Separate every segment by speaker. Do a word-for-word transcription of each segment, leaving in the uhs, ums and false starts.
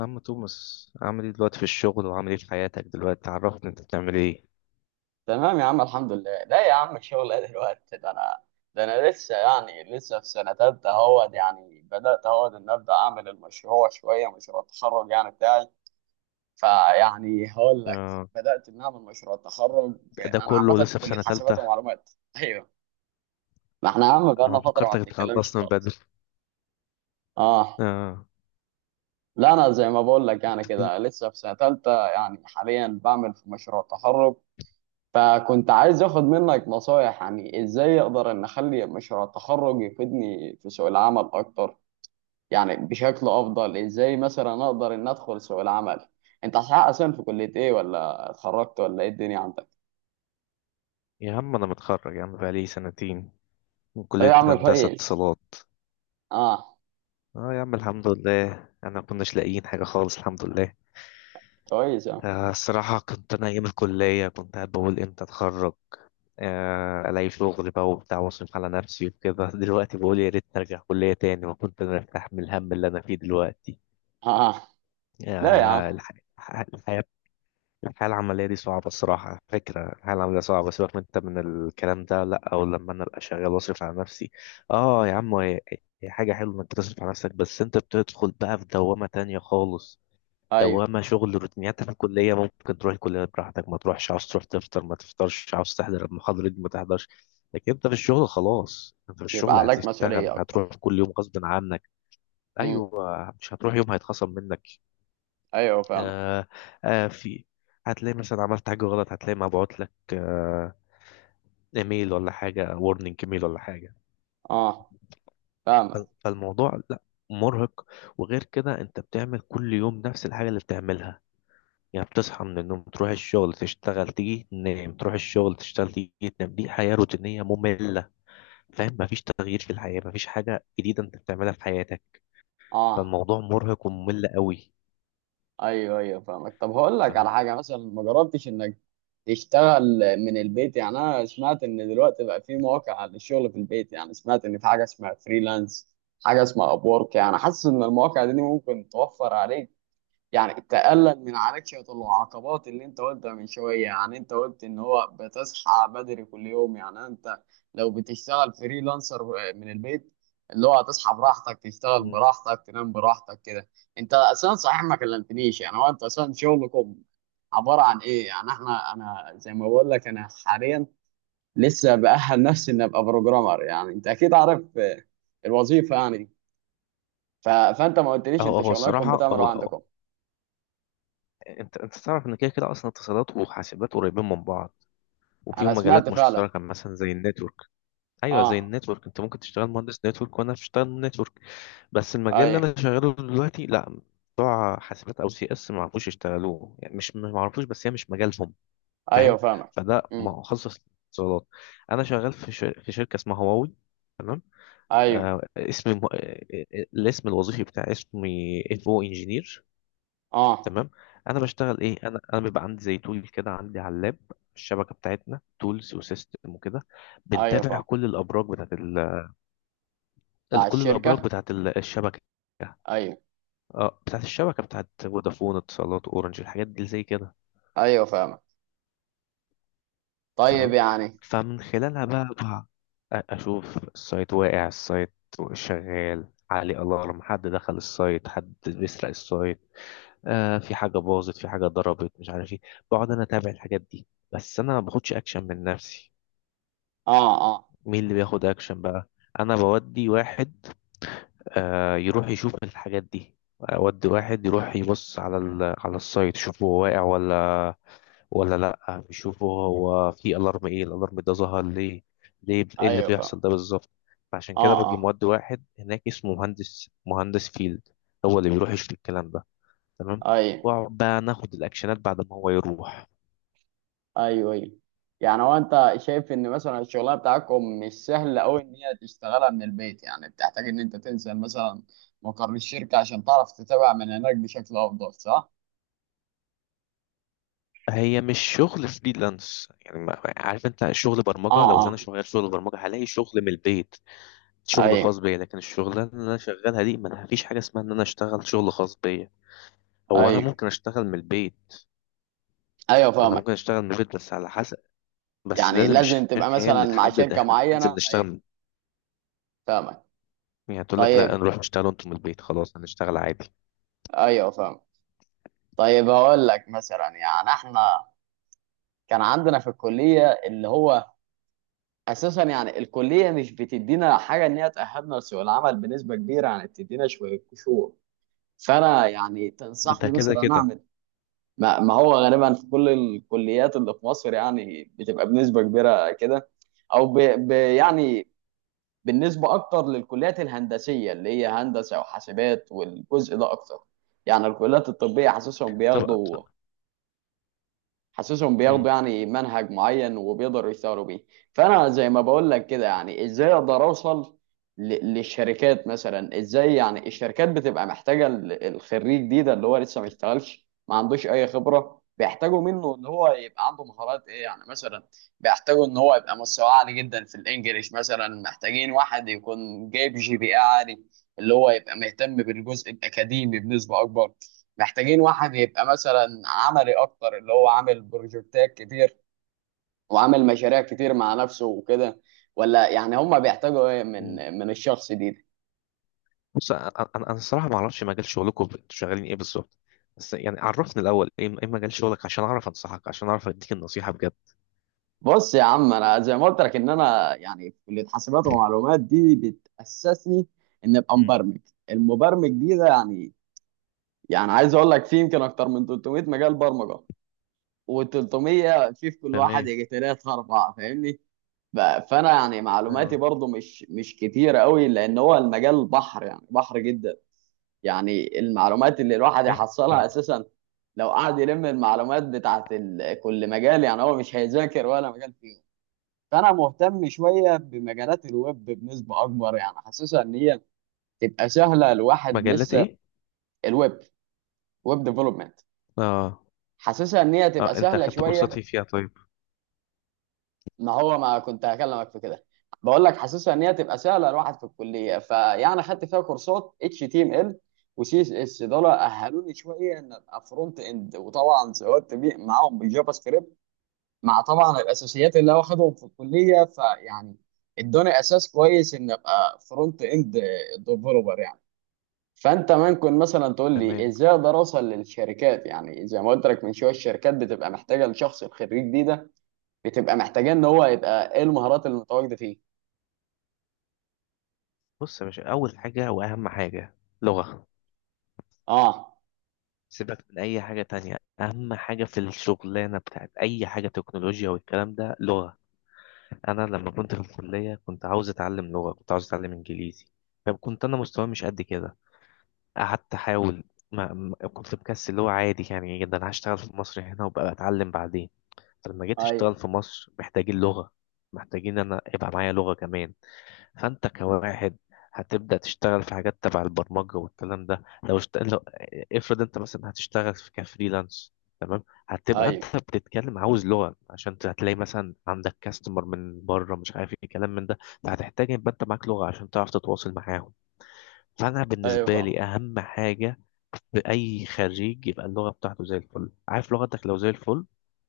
Speaker 1: عم توماس عامل ايه دلوقتي في الشغل وعامل ايه في حياتك دلوقتي؟ عرفني انت بتعمل ايه؟
Speaker 2: تمام يا عم، الحمد لله. لا يا عم، الشغل ايه دلوقتي؟ ده انا ده انا لسه، يعني لسه في سنه تالتة. اهوت، يعني بدات اهوت ان ابدا اعمل المشروع، شويه مشروع التخرج يعني بتاعي. فيعني هقول لك،
Speaker 1: آه.
Speaker 2: بدات ان اعمل مشروع التخرج.
Speaker 1: ده ده
Speaker 2: انا
Speaker 1: كله
Speaker 2: عامه
Speaker 1: لسه
Speaker 2: في
Speaker 1: في
Speaker 2: كليه
Speaker 1: سنة
Speaker 2: حاسبات
Speaker 1: تالتة؟
Speaker 2: ومعلومات. ايوه، ما احنا يا عم بقالنا
Speaker 1: انا
Speaker 2: فتره ما
Speaker 1: فكرتك
Speaker 2: بنتكلمش
Speaker 1: اتخلصت من بدري.
Speaker 2: خالص. اه.
Speaker 1: آه.
Speaker 2: لا، انا زي ما بقول لك يعني كده لسه في سنه تالتة، يعني حاليا بعمل في مشروع التخرج. فكنت عايز اخد منك نصايح، يعني ازاي اقدر ان اخلي مشروع التخرج يفيدني في سوق العمل اكتر، يعني بشكل افضل. ازاي مثلا اقدر ان ادخل سوق العمل؟ انت حقق اصلا في كلية ايه؟ ولا اتخرجت، ولا ايه الدنيا عندك؟
Speaker 1: يا عم انا متخرج يا عم بقالي سنتين من
Speaker 2: لا يا
Speaker 1: كلية
Speaker 2: عم
Speaker 1: هندسة
Speaker 2: كويس.
Speaker 1: اتصالات.
Speaker 2: اه.
Speaker 1: اه يا عم الحمد لله انا كناش لاقيين حاجة خالص الحمد لله.
Speaker 2: كويس يا عم.
Speaker 1: آه الصراحة كنت انا ايام الكلية كنت قاعد بقول امتى اتخرج، آه، الاقي شغل بقى وبتاع واصرف على نفسي وكده. دلوقتي بقول يا ريت ارجع كلية تاني وكنت انا ارتاح من الهم اللي انا فيه دلوقتي.
Speaker 2: اه. آه. لا يا عم.
Speaker 1: يا الح... الح- الحياة الحياة العملية دي صعبة. الصراحة، على فكرة الحياة العملية صعبة، سيبك من انت من الكلام ده، لا او لما انا ابقى شغال واصرف على نفسي. اه يا عم، هي هي حاجة حلوة انك تصرف على نفسك، بس انت بتدخل بقى في دوامة تانية خالص.
Speaker 2: ايوه،
Speaker 1: دوامة شغل، روتينيات. في الكلية ممكن تروح الكلية براحتك، ما تروحش، عاوز تروح تفطر ما تفطرش، عاوز تحضر المحاضرة دي ما تحضرش. لكن انت في الشغل خلاص، انت في
Speaker 2: بيبقى
Speaker 1: الشغل
Speaker 2: عليك
Speaker 1: هتشتغل،
Speaker 2: مسؤولية اكتر.
Speaker 1: هتروح كل يوم غصب عنك.
Speaker 2: امم.
Speaker 1: ايوه، مش هتروح يوم هيتخصم منك.
Speaker 2: ايوه فاهمك.
Speaker 1: آه آه في هتلاقي مثلا عملت حاجة غلط، هتلاقي مبعوت لك آه ايميل ولا حاجة، وورنينج ايميل ولا حاجة.
Speaker 2: اه فاهمك.
Speaker 1: فالموضوع لا، مرهق. وغير كده انت بتعمل كل يوم نفس الحاجة اللي بتعملها، يعني بتصحى من النوم تروح الشغل تشتغل تيجي تنام، تروح الشغل تشتغل تيجي تنام. دي حياة روتينية مملة، فاهم؟ مفيش تغيير في الحياة، مفيش حاجة جديدة انت بتعملها في حياتك.
Speaker 2: اه.
Speaker 1: فالموضوع مرهق وممل قوي.
Speaker 2: ايوه ايوه فاهمك. طب هقول لك
Speaker 1: تمام.
Speaker 2: على حاجه، مثلا ما جربتش انك تشتغل من البيت؟ يعني انا سمعت ان دلوقتي بقى في مواقع للشغل في البيت، يعني سمعت ان في حاجه اسمها فريلانس، حاجه اسمها ابورك. يعني حاسس ان المواقع دي ممكن توفر عليك، يعني تقلل من عليك شوية العقبات اللي انت قلتها من شوية. يعني انت قلت ان هو بتصحى بدري كل يوم، يعني انت لو بتشتغل فريلانسر من البيت، اللي هو هتصحى براحتك، تشتغل
Speaker 1: مم.
Speaker 2: براحتك، تنام براحتك كده. انت اصلا صحيح ما كلمتنيش. يعني هو انت اصلا شغلكم عبارة عن ايه؟ يعني احنا، انا زي ما بقول لك انا حاليا لسه بأهل نفسي اني ابقى بروجرامر، يعني انت اكيد عارف آه، الوظيفة يعني دي. ف... فانت ما قلتليش
Speaker 1: هو
Speaker 2: انت
Speaker 1: هو
Speaker 2: شغلكم
Speaker 1: الصراحة
Speaker 2: بتعملوا
Speaker 1: هو،
Speaker 2: عندكم؟
Speaker 1: انت انت تعرف ان كده كده اصلا اتصالات وحاسبات قريبين من بعض،
Speaker 2: انا
Speaker 1: وفيهم
Speaker 2: سمعت
Speaker 1: مجالات
Speaker 2: فعلا.
Speaker 1: مشتركه مثلا زي النتورك. ايوه، زي
Speaker 2: اه.
Speaker 1: النتورك. انت ممكن تشتغل مهندس نتورك وانا بشتغل نتورك، بس المجال اللي
Speaker 2: ايوه
Speaker 1: انا شغاله دلوقتي لا. بتوع حاسبات او سي اس ما عرفوش يشتغلوه، يعني مش ما عرفوش بس هي مش مجالهم،
Speaker 2: ايوه
Speaker 1: فاهم؟
Speaker 2: فاهمك.
Speaker 1: فده
Speaker 2: امم.
Speaker 1: مخصص اتصالات. انا شغال في شر... في شركه اسمها هواوي، تمام.
Speaker 2: ايوه.
Speaker 1: آه اسمي م... آه، آه، آه، الاسم الوظيفي بتاعي، اسمي انفو انجينير،
Speaker 2: اه
Speaker 1: تمام. انا بشتغل ايه؟ انا انا بيبقى عندي زي تول كده، عندي على اللاب الشبكه بتاعتنا، تولز وسيستم وكده،
Speaker 2: ايوه
Speaker 1: بنتابع
Speaker 2: فاهمك.
Speaker 1: كل الابراج بتاعت ال... ال-
Speaker 2: بتاع
Speaker 1: كل الابراج
Speaker 2: الشركة.
Speaker 1: بتاعت ال- الشبكه.
Speaker 2: ايوه
Speaker 1: اه، بتاعت الشبكه بتاعت فودافون، اتصالات، اورنج، الحاجات دي زي كده.
Speaker 2: ايوه فاهمك. طيب
Speaker 1: تمام.
Speaker 2: يعني.
Speaker 1: فمن خلالها بقى بقى أ- اشوف السايت، واقع السايت، شغال، عليه الارم، حد دخل السايت، حد بيسرق السايت، آه في حاجة باظت، في حاجة ضربت، مش عارف ايه. بقعد انا اتابع الحاجات دي، بس انا ما باخدش اكشن من نفسي.
Speaker 2: اه اه.
Speaker 1: مين اللي بياخد اكشن بقى؟ انا بودي واحد آه يروح يشوف الحاجات دي، اودي واحد يروح يبص على ال... على السايت، يشوفه هو واقع ولا ولا لا، يشوفه هو في الارم، ايه الالارم ده، ظهر ليه ليه ايه اللي
Speaker 2: ايوه فاهم.
Speaker 1: بيحصل ده بالظبط. فعشان
Speaker 2: اه
Speaker 1: كده باجي
Speaker 2: اه.
Speaker 1: مودي واحد هناك اسمه مهندس مهندس فيلد، هو اللي بيروح يشوف الكلام ده، تمام.
Speaker 2: ايوه
Speaker 1: واقعد بقى ناخد الاكشنات بعد ما هو يروح.
Speaker 2: ايوه ايوه. يعني هو انت شايف ان مثلا الشغلانه بتاعتكم مش سهله قوي ان هي تشتغلها من البيت، يعني بتحتاج ان انت تنزل مثلا مقر الشركه عشان تعرف تتابع من هناك بشكل افضل صح؟
Speaker 1: هي مش شغل فريلانس، يعني ما- ما- عارف انت، شغل
Speaker 2: اه
Speaker 1: برمجه. لو انا
Speaker 2: اه.
Speaker 1: شغال شغل برمجه هلاقي شغل من البيت، شغل
Speaker 2: ايوه
Speaker 1: خاص بيا. لكن الشغلانه اللي انا شغالها دي ما فيش حاجه اسمها ان انا اشتغل شغل خاص بيا. هو انا
Speaker 2: ايوه
Speaker 1: ممكن اشتغل من البيت،
Speaker 2: ايوه
Speaker 1: انا
Speaker 2: فاهمك.
Speaker 1: ممكن اشتغل من البيت بس على حسب. بس
Speaker 2: يعني
Speaker 1: لازم
Speaker 2: لازم تبقى
Speaker 1: الشركه هي
Speaker 2: مثلا
Speaker 1: اللي
Speaker 2: مع
Speaker 1: تحدد،
Speaker 2: شركه
Speaker 1: احنا ننزل
Speaker 2: معينه.
Speaker 1: نشتغل
Speaker 2: ايوه
Speaker 1: من-
Speaker 2: فاهمك.
Speaker 1: يعني تقول لك لا،
Speaker 2: طيب.
Speaker 1: نروح نشتغل انتم من البيت، خلاص هنشتغل عادي.
Speaker 2: ايوه فاهم. طيب هقول لك مثلا، يعني احنا كان عندنا في الكليه اللي هو اساسا، يعني الكليه مش بتدينا حاجه ان هي تاهلنا لسوق العمل بنسبه كبيره، يعني بتدينا شويه قشور. فانا يعني
Speaker 1: ده ده
Speaker 2: تنصحني
Speaker 1: كده
Speaker 2: مثلا
Speaker 1: كده.
Speaker 2: اعمل ما, ما هو غالبا في كل الكليات اللي في مصر يعني بتبقى بنسبه كبيره كده، او ب... ب... يعني بالنسبه اكتر للكليات الهندسيه اللي هي هندسه وحاسبات والجزء ده اكتر. يعني الكليات الطبيه حاسسهم
Speaker 1: طبعا.
Speaker 2: بياخدوا حاسسهم بياخدوا يعني منهج معين وبيقدروا يشتغلوا بيه. فانا زي ما بقول لك كده، يعني ازاي اقدر اوصل ل- للشركات؟ مثلا ازاي يعني الشركات بتبقى محتاجه ال- الخريج دي ده اللي هو لسه ما اشتغلش ما عندوش اي خبره، بيحتاجوا منه ان هو يبقى عنده مهارات ايه يعني مثلا؟ بيحتاجوا ان هو يبقى مستواه عالي جدا في الانجليش، مثلا محتاجين واحد يكون جايب جي بي اي عالي، اللي هو يبقى مهتم بالجزء الاكاديمي بنسبه اكبر، محتاجين واحد يبقى مثلا عملي اكتر، اللي هو عامل بروجكتات كتير وعامل مشاريع كتير مع نفسه وكده. ولا يعني هم بيحتاجوا ايه من
Speaker 1: مم.
Speaker 2: من الشخص دي, دي؟
Speaker 1: بص، انا انا أنا الصراحه ما اعرفش مجال شغلكم انتوا شغالين ايه بالظبط، بس يعني عرفني الاول ايه ايه مجال شغلك عشان اعرف انصحك، عشان اعرف اديك النصيحه بجد.
Speaker 2: بص يا عم، انا زي ما قلت لك ان انا يعني في كليه حاسبات ومعلومات، دي بتاسسني ان ابقى
Speaker 1: مم.
Speaker 2: مبرمج. المبرمج دي ده يعني، يعني عايز اقول لك في يمكن اكتر من ثلاثمية مجال برمجه، و300 في في كل واحد
Speaker 1: تمام.
Speaker 2: يجي ثلاثة أربعة فاهمني. ف- فانا يعني معلوماتي
Speaker 1: اه.
Speaker 2: برضو مش مش كتيره قوي، لان هو المجال بحر، يعني بحر جدا. يعني المعلومات اللي الواحد
Speaker 1: ماشي
Speaker 2: يحصلها
Speaker 1: يعني.
Speaker 2: اساسا لو قعد يلم المعلومات بتاعت ال- كل مجال يعني هو مش هيذاكر ولا مجال فيهم. فانا مهتم شويه بمجالات الويب بنسبه اكبر، يعني حاسسها ان هي تبقى سهله، الواحد
Speaker 1: مجالات
Speaker 2: لسه.
Speaker 1: ايه؟
Speaker 2: الويب، ويب ديفلوبمنت،
Speaker 1: اه.
Speaker 2: حاسسها ان هي
Speaker 1: اه،
Speaker 2: تبقى
Speaker 1: انت
Speaker 2: سهله
Speaker 1: اخدت كورسات
Speaker 2: شويه.
Speaker 1: ايه فيها طيب؟
Speaker 2: ما هو ما كنت هكلمك في كده، بقول لك حاسسها ان هي تبقى سهله. الواحد في الكليه فيعني خدت فيها كورسات اتش تي ام ال وسي اس اس، دول اهلوني شويه ان ابقى فرونت اند، وطبعا سويت بي- معاهم بالجافا سكريبت، مع طبعا الاساسيات اللي هو واخدهم في الكليه. فيعني ادوني اساس كويس ان ابقى فرونت اند ديفلوبر يعني. فانت ممكن مثلا تقول لي
Speaker 1: تمام.
Speaker 2: ازاي اقدر اوصل للشركات؟ يعني زي ما قلت لك من شويه، الشركات بتبقى محتاجه لشخص، الخريج دي ده بتبقى محتاجاه ان هو يبقى ايه المهارات المتواجده فيه؟
Speaker 1: بص يا باشا، اول حاجه واهم حاجه: لغه.
Speaker 2: اه.
Speaker 1: سيبك من اي حاجه تانية، اهم حاجه في الشغلانه بتاعت اي حاجه تكنولوجيا والكلام ده لغه. انا لما كنت في الكليه كنت عاوز اتعلم لغه، كنت عاوز اتعلم انجليزي، فكنت انا مستواي مش قد كده. قعدت احاول، ما ما- كنت مكسل اللي هو عادي يعني جدا. أنا هشتغل في مصر هنا وبقى اتعلم بعدين. فلما جيت اشتغل
Speaker 2: ايوه
Speaker 1: في مصر محتاجين لغة، محتاجين انا يبقى معايا لغة كمان. فانت كواحد هتبدأ تشتغل في حاجات تبع البرمجة والكلام ده، لو, اشت... لو افرض انت مثلا هتشتغل في كفريلانس، تمام. هتبقى
Speaker 2: ايوه
Speaker 1: انت بتتكلم، عاوز لغة، عشان هتلاقي مثلا عندك كاستمر من بره، مش عارف ايه كلام من ده. فهتحتاج يبقى انت معاك لغة عشان تعرف تتواصل معاهم. فانا
Speaker 2: ايوه
Speaker 1: بالنسبة
Speaker 2: فاهم.
Speaker 1: لي اهم حاجة بأي خريج يبقى اللغة بتاعته زي الفل. عارف لغتك لو زي الفل،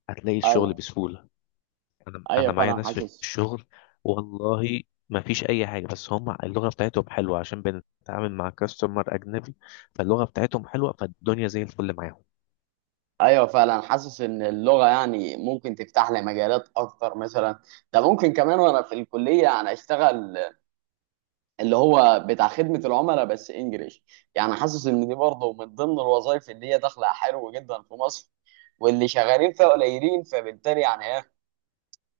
Speaker 1: هتلاقي الشغل
Speaker 2: ايوه
Speaker 1: بسهولة. أنا
Speaker 2: ايوه
Speaker 1: أنا معايا
Speaker 2: فعلا
Speaker 1: ناس في
Speaker 2: حاسس.
Speaker 1: الشغل، والله ما فيش أي حاجة، بس هم اللغة بتاعتهم حلوة عشان بنتعامل مع كاستمر أجنبي، فاللغة بتاعتهم حلوة فالدنيا زي الفل معاهم.
Speaker 2: ايوه فعلا حاسس ان اللغه يعني ممكن تفتح لي مجالات اكتر مثلا. ده ممكن كمان وانا في الكليه يعني اشتغل اللي هو بتاع خدمه العملاء بس انجليش. يعني حاسس ان دي برضه من ضمن الوظائف اللي هي داخله حلو جدا في مصر، واللي شغالين فيها قليلين، فبالتالي يعني ايه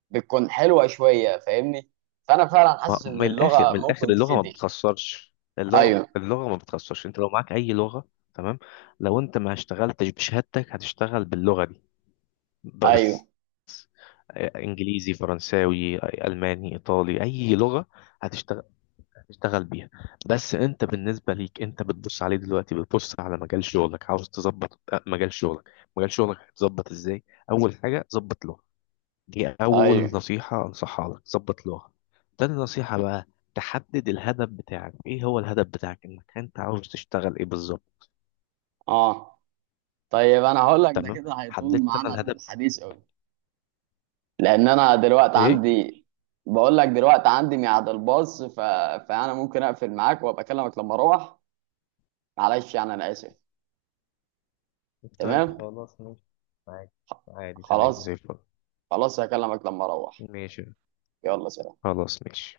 Speaker 2: بتكون حلوه شويه فاهمني. فانا فعلا
Speaker 1: ما-
Speaker 2: حاسس ان
Speaker 1: من الآخر،
Speaker 2: اللغه
Speaker 1: من الآخر
Speaker 2: ممكن
Speaker 1: اللغة ما
Speaker 2: تفيدني.
Speaker 1: بتخسرش، اللغة
Speaker 2: ايوه
Speaker 1: اللغة ما بتخسرش، أنت لو معاك أي لغة، تمام. لو أنت ما اشتغلتش بشهادتك هتشتغل باللغة دي بس.
Speaker 2: ايوه
Speaker 1: انجليزي، فرنساوي، الماني، ايطالي، اي لغه هتشتغل، هتشتغل بيها. بس انت بالنسبه ليك انت بتبص عليه دلوقتي، بتبص على مجال شغلك، عاوز تظبط آه، مجال شغلك. مجال شغلك هتظبط ازاي؟ اول حاجه: ظبط لغه. دي اول
Speaker 2: ايوه.
Speaker 1: نصيحه انصحها لك: ظبط لغه. تاني نصيحه بقى: تحدد الهدف بتاعك، ايه هو الهدف بتاعك انك انت عاوز تشتغل ايه بالظبط.
Speaker 2: اه طيب، انا هقول لك، ده
Speaker 1: تمام.
Speaker 2: كده هيطول
Speaker 1: حددت انا
Speaker 2: معانا
Speaker 1: الهدف.
Speaker 2: الحديث قوي، لان انا دلوقتي
Speaker 1: ايه؟
Speaker 2: عندي، بقول لك دلوقتي عندي ميعاد الباص. ف... فانا ممكن اقفل معاك وابقى اكلمك لما اروح. معلش يعني انا اسف.
Speaker 1: طيب
Speaker 2: تمام.
Speaker 1: خلاص، ماشي. عادي.
Speaker 2: خ-
Speaker 1: عادي تمام زي
Speaker 2: خلاص
Speaker 1: الفل.
Speaker 2: خلاص، هكلمك لما اروح.
Speaker 1: ماشي.
Speaker 2: يلا سلام.
Speaker 1: خلاص، ماشي.